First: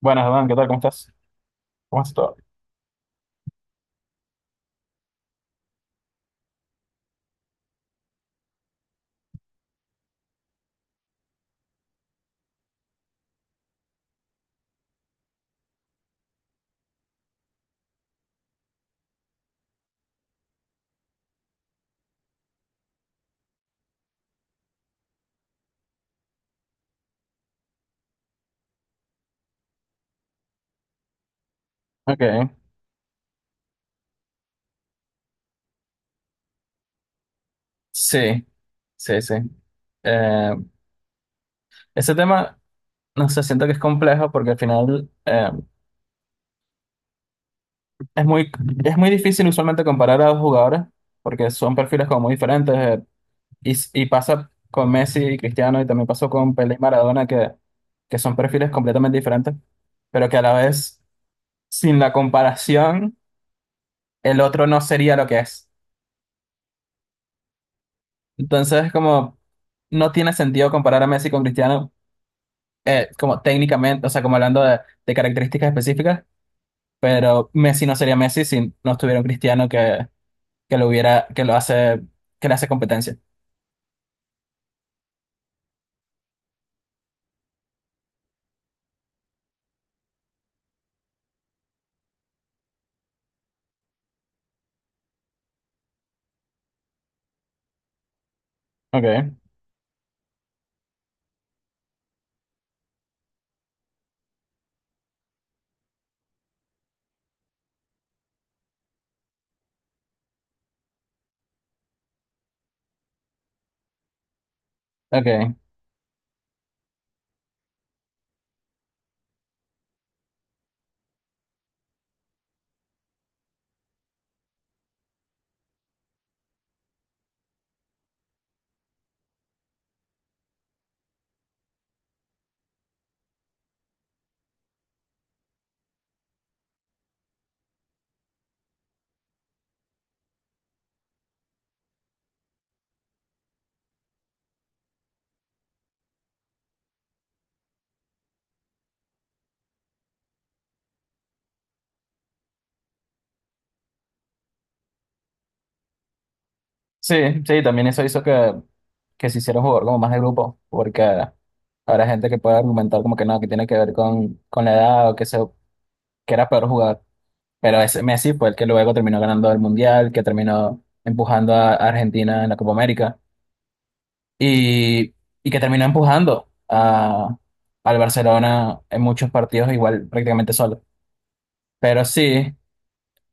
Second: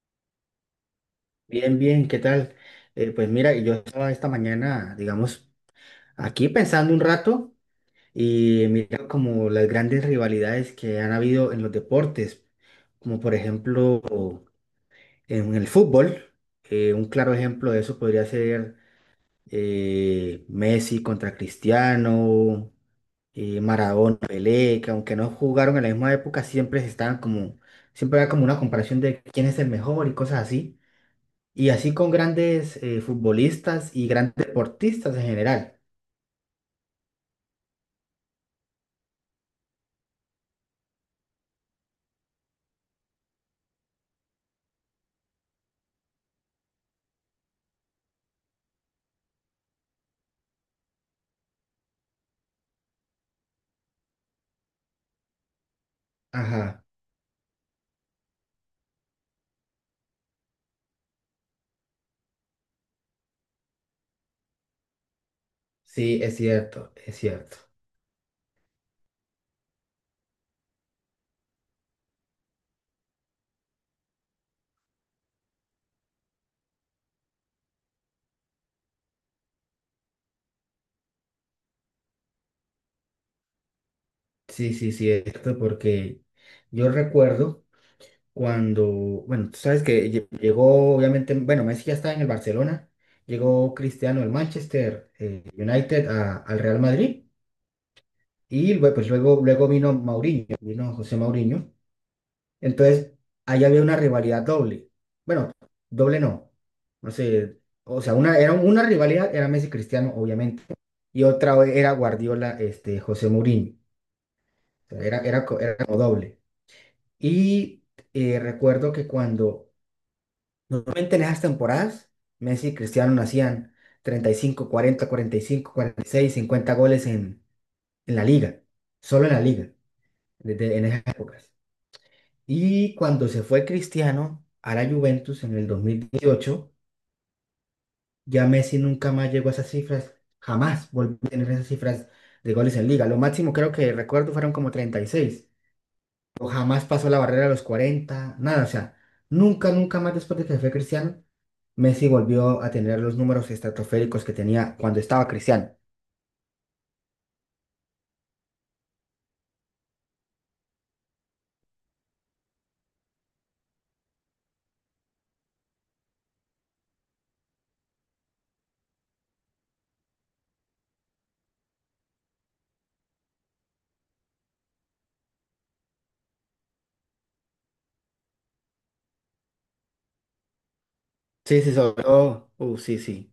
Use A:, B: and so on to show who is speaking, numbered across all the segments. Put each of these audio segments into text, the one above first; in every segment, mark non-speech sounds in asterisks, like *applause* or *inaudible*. A: Buenas, Adán, ¿qué tal? ¿Cómo estás?
B: Bien,
A: ¿Cómo
B: bien,
A: estás
B: ¿qué
A: todo?
B: tal? Pues mira, yo estaba esta mañana, digamos, aquí pensando un rato y mira como las grandes rivalidades que han habido en los deportes, como por ejemplo en el fútbol, un claro ejemplo de eso podría ser Messi contra Cristiano, Maradona, Pelé, que aunque no jugaron en la misma época, siempre estaban como, siempre era como una comparación de quién es el mejor y cosas así. Y así con
A: Ok,
B: grandes futbolistas y grandes deportistas en general.
A: sí, sí, sí. Eh, Ese tema, no sé, siento que es complejo porque al final es muy, es muy difícil usualmente comparar a dos jugadores porque son perfiles como muy diferentes y pasa con Messi y Cristiano, y también pasó con Pelé y
B: Ajá,
A: Maradona, que son perfiles completamente diferentes, pero que a la vez, sin la comparación, el otro no sería lo que es.
B: sí, es cierto, es cierto.
A: Entonces, como no tiene sentido comparar a Messi con Cristiano como técnicamente, o sea, como hablando de características específicas, pero Messi no sería Messi si no estuviera un Cristiano que lo hubiera, que lo hace, que le hace competencia.
B: Sí, sí, sí, es cierto, porque yo recuerdo cuando, bueno, tú sabes que llegó, obviamente, bueno, Messi ya estaba en el Barcelona, llegó Cristiano del Manchester United al Real Madrid y pues
A: Okay,
B: luego, luego vino Mauriño, vino José Mauriño. Entonces, ahí había una rivalidad doble. Bueno, doble no. No sé, o sea, una, era una rivalidad era Messi Cristiano, obviamente, y otra era Guardiola, este, José Mourinho. O sea, era, era,
A: okay.
B: era como doble. Y recuerdo que cuando, normalmente en esas temporadas, Messi y Cristiano hacían 35 40 45, 46 50 goles en la liga, solo en la liga, desde, en esas épocas. Y cuando se fue Cristiano a la Juventus en el 2018 ya Messi nunca más llegó a esas cifras, jamás volvió a tener esas cifras de goles en liga. Lo máximo creo que recuerdo fueron como 36 o jamás pasó la barrera de los 40 nada, o sea, nunca, nunca más después de que se fue Cristiano, Messi volvió a tener los números estratosféricos que tenía cuando estaba Cristiano.
A: Sí, sí, también eso hizo que se hiciera un jugador como más de grupo, porque habrá gente que puede argumentar como que no, que tiene que ver con la edad o que, se, que era peor jugar. Pero ese Messi fue el que luego terminó ganando el Mundial, que terminó empujando a Argentina en la Copa América, y, y que terminó empujando a, al Barcelona en muchos partidos igual prácticamente solo.
B: Sí, sí, sobre
A: Pero
B: todo,
A: sí,
B: sí, sí,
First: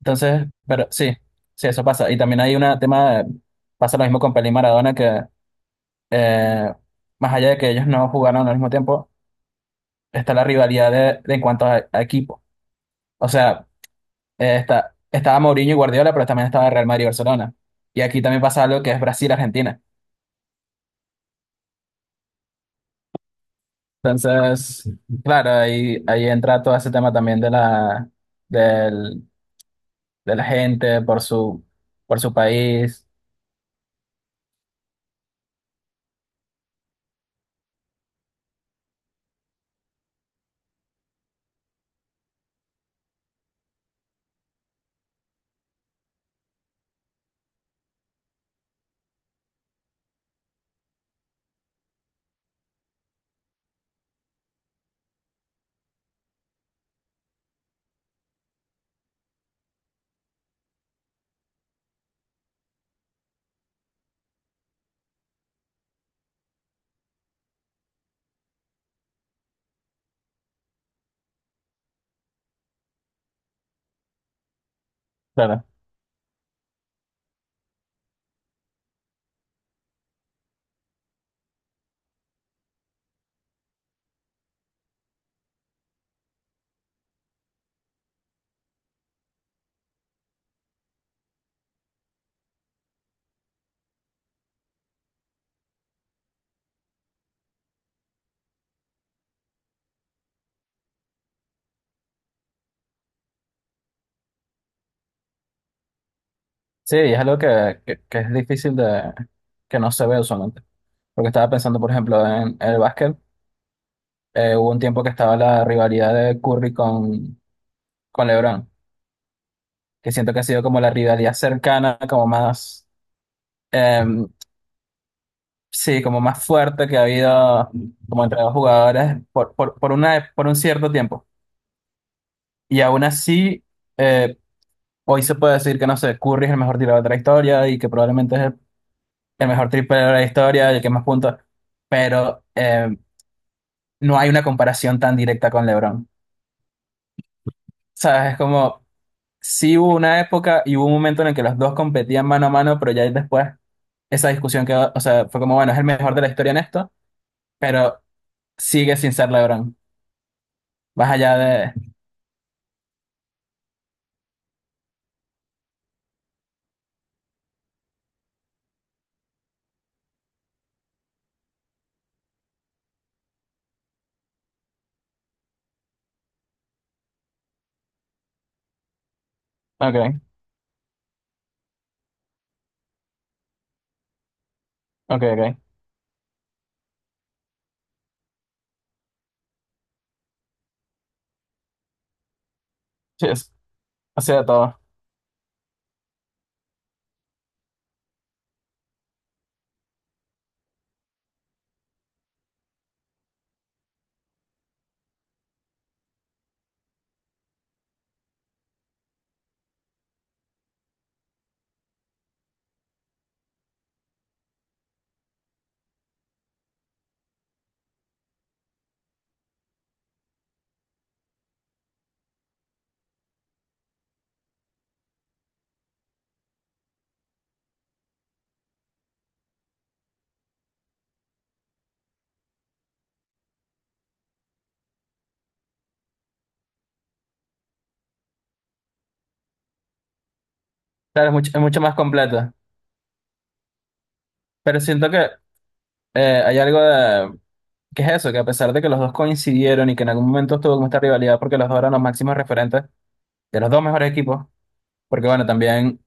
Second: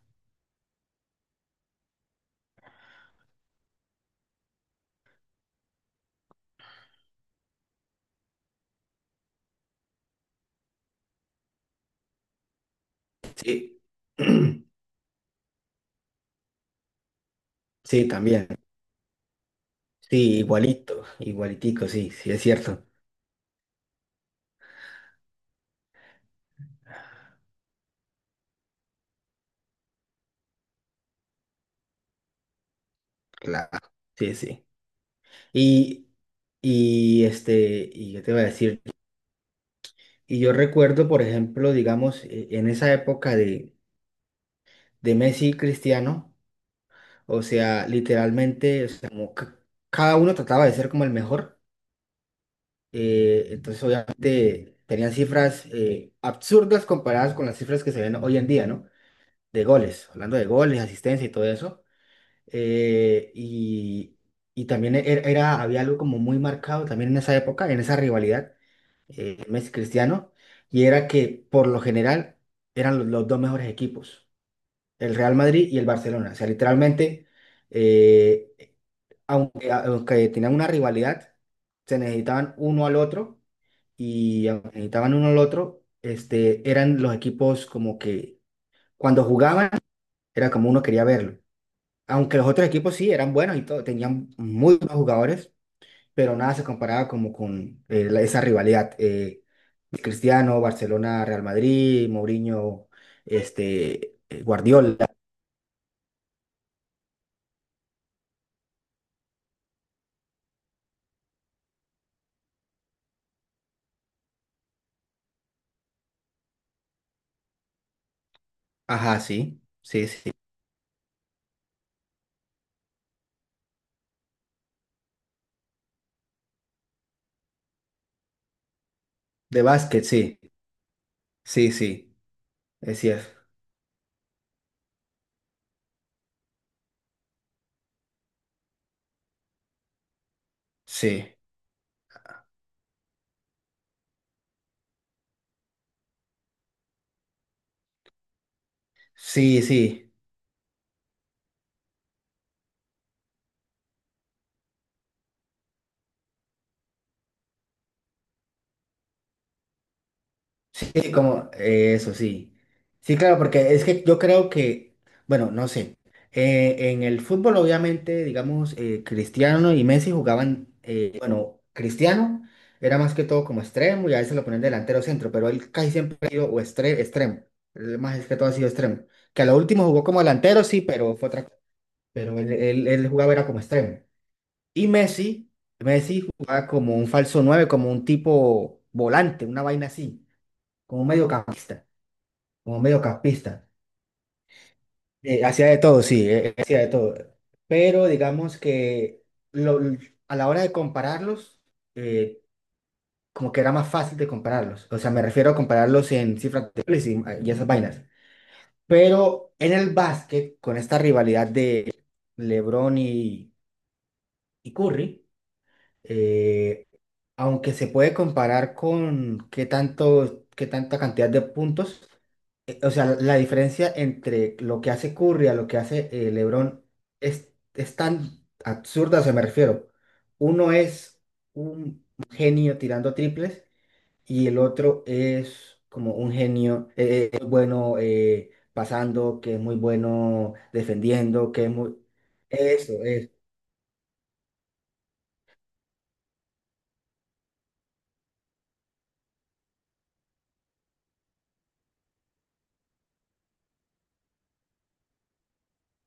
A: entonces, pero sí, sí, eso pasa. Y también hay un tema, pasa lo mismo con Pelé y Maradona, que eh, más allá de que ellos no jugaron al mismo tiempo, está la rivalidad de en cuanto a equipo. O sea,
B: sí, *clears throat*
A: está, estaba Mourinho y Guardiola, pero también estaba Real Madrid y Barcelona. Y
B: sí,
A: aquí también
B: también,
A: pasa algo que es Brasil-Argentina.
B: sí, igualito, igualitico, sí, sí, es cierto.
A: Entonces, claro, ahí, ahí entra todo ese tema también de la, del, de la gente por su país.
B: Claro. Sí, sí. Y, y este, y yo te iba a decir, y yo recuerdo, por ejemplo, digamos, en esa época de Messi y Cristiano, o sea, literalmente, o sea, como cada uno trataba de ser como el mejor, entonces obviamente tenían cifras absurdas comparadas con las cifras que se ven hoy en día, ¿no? De goles, hablando de goles, asistencia y todo eso. eh, y, y también era, había algo como muy marcado también en esa época, en esa rivalidad Messi Cristiano, y era que por lo general eran los dos mejores equipos, el Real
A: Claro.
B: Madrid y el Barcelona. O sea, literalmente, eh, aunque, aunque tenían una rivalidad, se necesitaban uno al otro y aunque necesitaban uno al otro, este, eran los equipos como que cuando jugaban era como uno quería verlo. Aunque los otros equipos sí eran buenos y todo, tenían muy buenos jugadores, pero nada se comparaba como con esa rivalidad. Cristiano, Barcelona, Real Madrid, Mourinho, este, Guardiola.
A: Sí, es algo que es difícil de, que no se ve usualmente. Porque estaba pensando, por ejemplo, en el básquet. Hubo un tiempo que estaba la rivalidad de Curry con LeBron,
B: Ajá, sí, sí,
A: que
B: sí.
A: siento que ha sido como la rivalidad cercana, como más, em, sí, como más fuerte que ha habido como entre dos jugadores
B: De
A: por
B: básquet,
A: una,
B: sí,
A: por un cierto tiempo.
B: sí, sí,
A: Y
B: es
A: aún
B: cierto.
A: así, eh, hoy se puede decir que, no sé, Curry es el mejor tirador de la historia y que probablemente es el mejor triple de la historia y el que más
B: Sí,
A: puntos, pero no hay una comparación tan directa con LeBron. ¿Sabes? Es como,
B: sí,
A: sí hubo
B: sí.
A: una época y hubo un momento en el que los dos competían mano a mano, pero ya después esa discusión quedó, o sea, fue como, bueno, es el mejor de la historia en esto, pero sigue sin ser LeBron.
B: Sí,
A: Más allá
B: como
A: de...
B: eso, sí. Sí, claro, porque es que yo creo que, bueno, no sé, en el fútbol obviamente, digamos, Cristiano y Messi jugaban, bueno, Cristiano era más que todo como extremo y a veces lo ponían delantero centro, pero él casi siempre ha sido o extremo, él más es que todo ha sido extremo, que a lo último jugó como
A: Ok,
B: delantero, sí, pero fue otra cosa, pero él jugaba era como extremo. Y
A: ok,
B: Messi,
A: ok.
B: Messi jugaba como un falso 9 como un tipo volante, una vaina así, como un mediocampista como
A: Sí,
B: mediocampista.
A: o sea, todo.
B: Hacía de todo, sí, hacía de todo. Pero digamos que lo- a la hora de compararlos, eh, como que era más fácil de compararlos. O sea, me refiero a compararlos en cifras de goles y, ah, y esas vainas. Pero en el básquet, con esta rivalidad de LeBron y Curry, eh, aunque se puede comparar con qué tanto, qué tanta cantidad de puntos, o sea, la diferencia entre lo que hace Curry a lo que hace LeBron es tan absurda, o sea, me refiero. Uno es un genio tirando triples y el otro es como un genio muy bueno pasando, que es muy bueno
A: Claro,
B: defendiendo,
A: es
B: que es
A: mucho más
B: muy...
A: completo,
B: Eso,
A: pero siento que hay algo de, que es eso, que a pesar de que los dos coincidieron y que en algún momento estuvo como esta rivalidad porque los dos eran los máximos referentes de los dos mejores equipos, porque bueno, también,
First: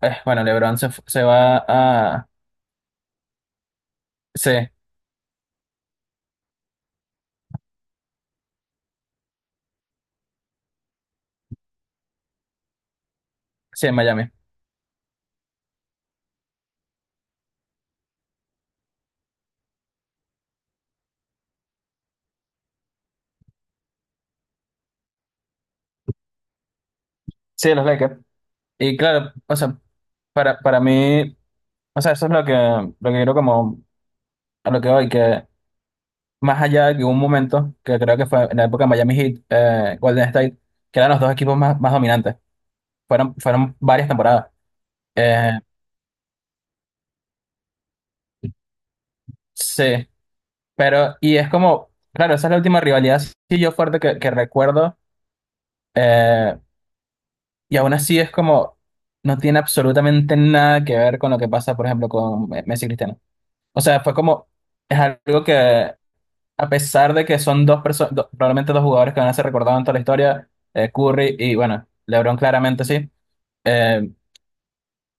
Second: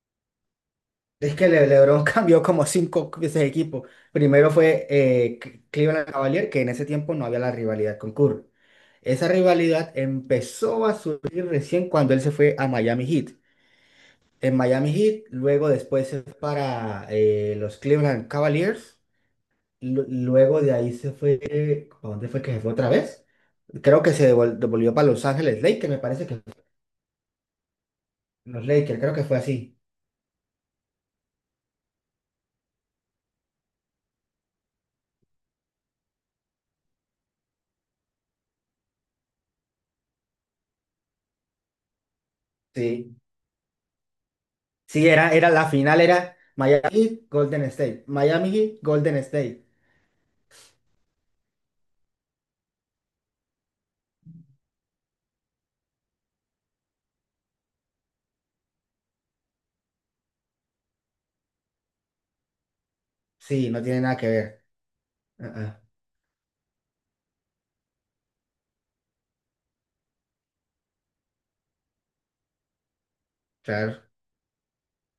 A: bueno, LeBron se, se
B: es que
A: va
B: LeBron *laughs*
A: a,
B: cambió como 5 veces de equipo. Primero
A: sí,
B: fue Cleveland Cavaliers, que en ese tiempo no había la rivalidad con Curry. Esa rivalidad empezó a surgir recién cuando él se fue a Miami Heat.
A: sí, en Miami,
B: En Miami Heat, luego después se fue para los Cleveland Cavaliers. Luego de ahí se fue, ¿a dónde fue que se fue otra vez? Creo que se devolvió para Los Ángeles Lakers, me parece que
A: sí, los Lakers.
B: los
A: Y
B: Lakers, creo que
A: claro,
B: fue
A: o
B: así.
A: sea, para mí, o sea, eso es lo que quiero como, a lo que voy, que más allá de que hubo un momento, que creo que fue en la época de Miami Heat, Golden State, que eran los dos equipos más, más dominantes,
B: Sí.
A: fueron, fueron varias temporadas.
B: Sí, era, era
A: Eh,
B: la final, era Miami Heat, Golden State. Miami Heat, Golden State.
A: sí, pero, y es como, claro, esa es la última rivalidad sí yo fuerte que recuerdo. eh, y aún así es como, no tiene absolutamente nada que ver con lo que pasa, por ejemplo, con Messi y Cristiano.
B: Sí,
A: O
B: no
A: sea,
B: tiene
A: fue
B: nada que
A: como,
B: ver.
A: es algo
B: Ah, ah,
A: que, a pesar de que son dos personas, probablemente dos jugadores que van a ser recordados en toda la historia, Curry y, bueno, LeBron claramente sí.
B: claro,
A: eh,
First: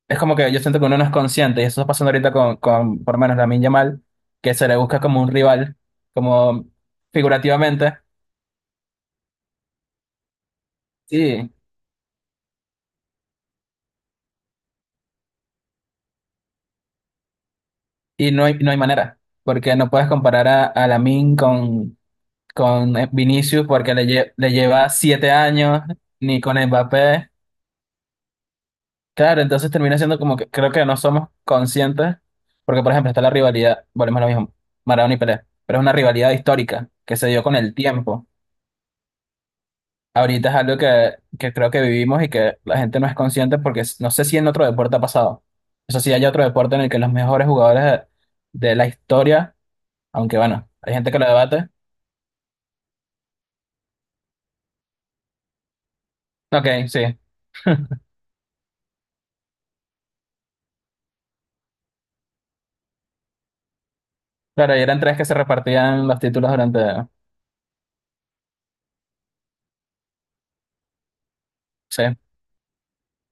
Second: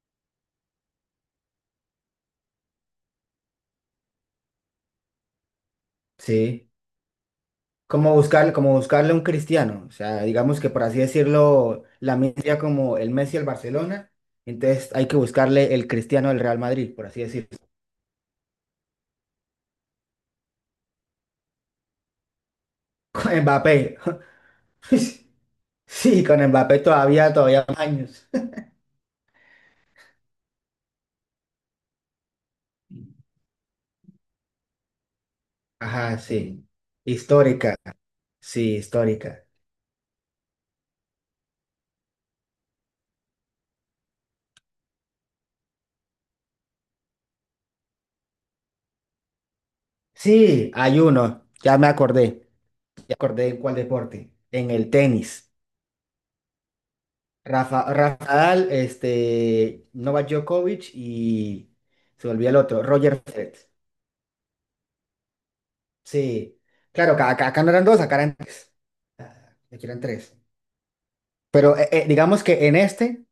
A: es como que yo siento que uno no es consciente, y eso está pasando ahorita con por lo menos Lamine Yamal, que se le busca como un rival, como
B: sí.
A: figurativamente.
B: Como buscar, como buscarle un cristiano. O sea, digamos que por así
A: Sí,
B: decirlo, la sería como el Messi al Barcelona. Entonces hay que buscarle el cristiano del Real Madrid, por así decirlo.
A: y no hay, no hay manera, porque no puedes comparar a Lamine con
B: *laughs* Con
A: Vinicius porque
B: Mbappé.
A: le, le lleva
B: *laughs*
A: 7 años,
B: Sí, con
A: ni con
B: Mbappé
A: Mbappé.
B: todavía, todavía más años. *laughs*
A: Claro, entonces termina siendo como que creo que no somos conscientes, porque por ejemplo está la rivalidad, volvemos a lo mismo, Maradona y Pelé, pero es una
B: Ajá,
A: rivalidad
B: sí.
A: histórica que se dio con el
B: Histórica.
A: tiempo.
B: Sí, histórica.
A: Ahorita es algo que creo que vivimos y que la gente no es consciente porque no sé si en otro deporte ha pasado. Eso sí, hay otro deporte en el que los mejores jugadores de la historia, aunque bueno,
B: Sí,
A: hay
B: hay
A: gente que lo
B: uno.
A: debate.
B: Ya me acordé. Ya acordé en cuál deporte. En el tenis.
A: Ok, sí.
B: Rafa, Rafa Nadal, este, Novak Djokovic y se volvía el otro, Roger Federer.
A: Claro, y eran tres que se repartían los títulos
B: Sí.
A: durante...
B: Claro, acá, acá no eran dos, acá eran tres. Ah, aquí eran tres. Pero
A: Sí,
B: digamos que en este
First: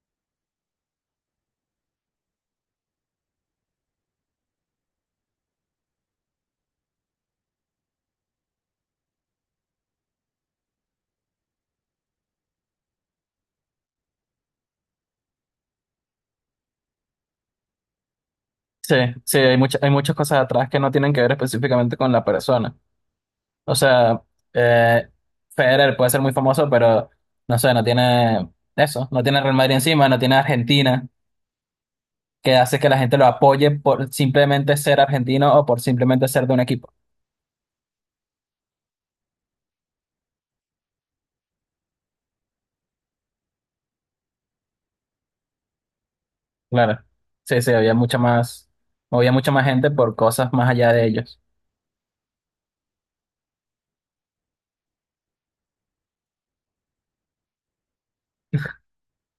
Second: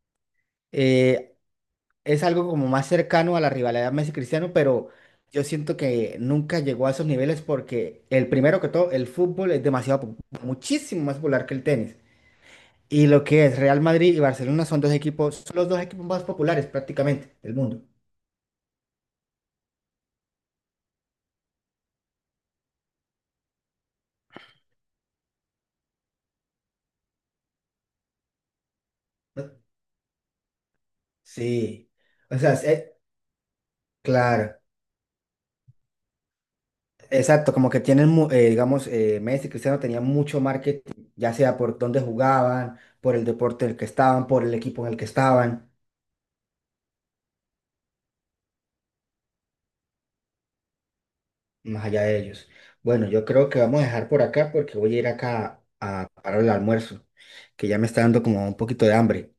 B: eh, es algo como más cercano a la rivalidad Messi-Cristiano, pero yo siento que nunca llegó a esos niveles porque el primero que todo, el fútbol es demasiado, muchísimo más popular que el tenis. Y lo que es Real Madrid y Barcelona son dos equipos, son los dos equipos más populares prácticamente del mundo.
A: sí, sí, hay muchas cosas atrás que no tienen que ver específicamente con la persona. O sea, eh, Federer puede ser muy famoso, pero no sé, no tiene eso, no tiene
B: ¿No?
A: Real Madrid encima, no tiene Argentina,
B: Sí. O sea,
A: que hace que la gente lo apoye por
B: claro,
A: simplemente ser argentino o por simplemente ser de un equipo.
B: exacto, como que tienen, digamos, Messi y Cristiano tenían mucho marketing, ya sea por dónde jugaban, por el deporte en el que estaban, por el equipo en el que estaban,
A: Claro, sí, sí, había mucha más gente por cosas más allá de ellos.
B: más allá de ellos. Bueno, yo creo que vamos a dejar por acá porque voy a ir acá a parar el almuerzo, que ya me está dando como un poquito de hambre.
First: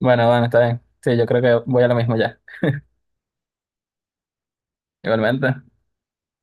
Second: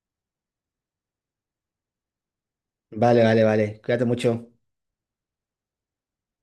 A: Bueno, bueno, está bien. Sí, yo creo que voy a lo mismo ya,
B: Vale, vale, vale. Cuídate mucho.
A: igualmente.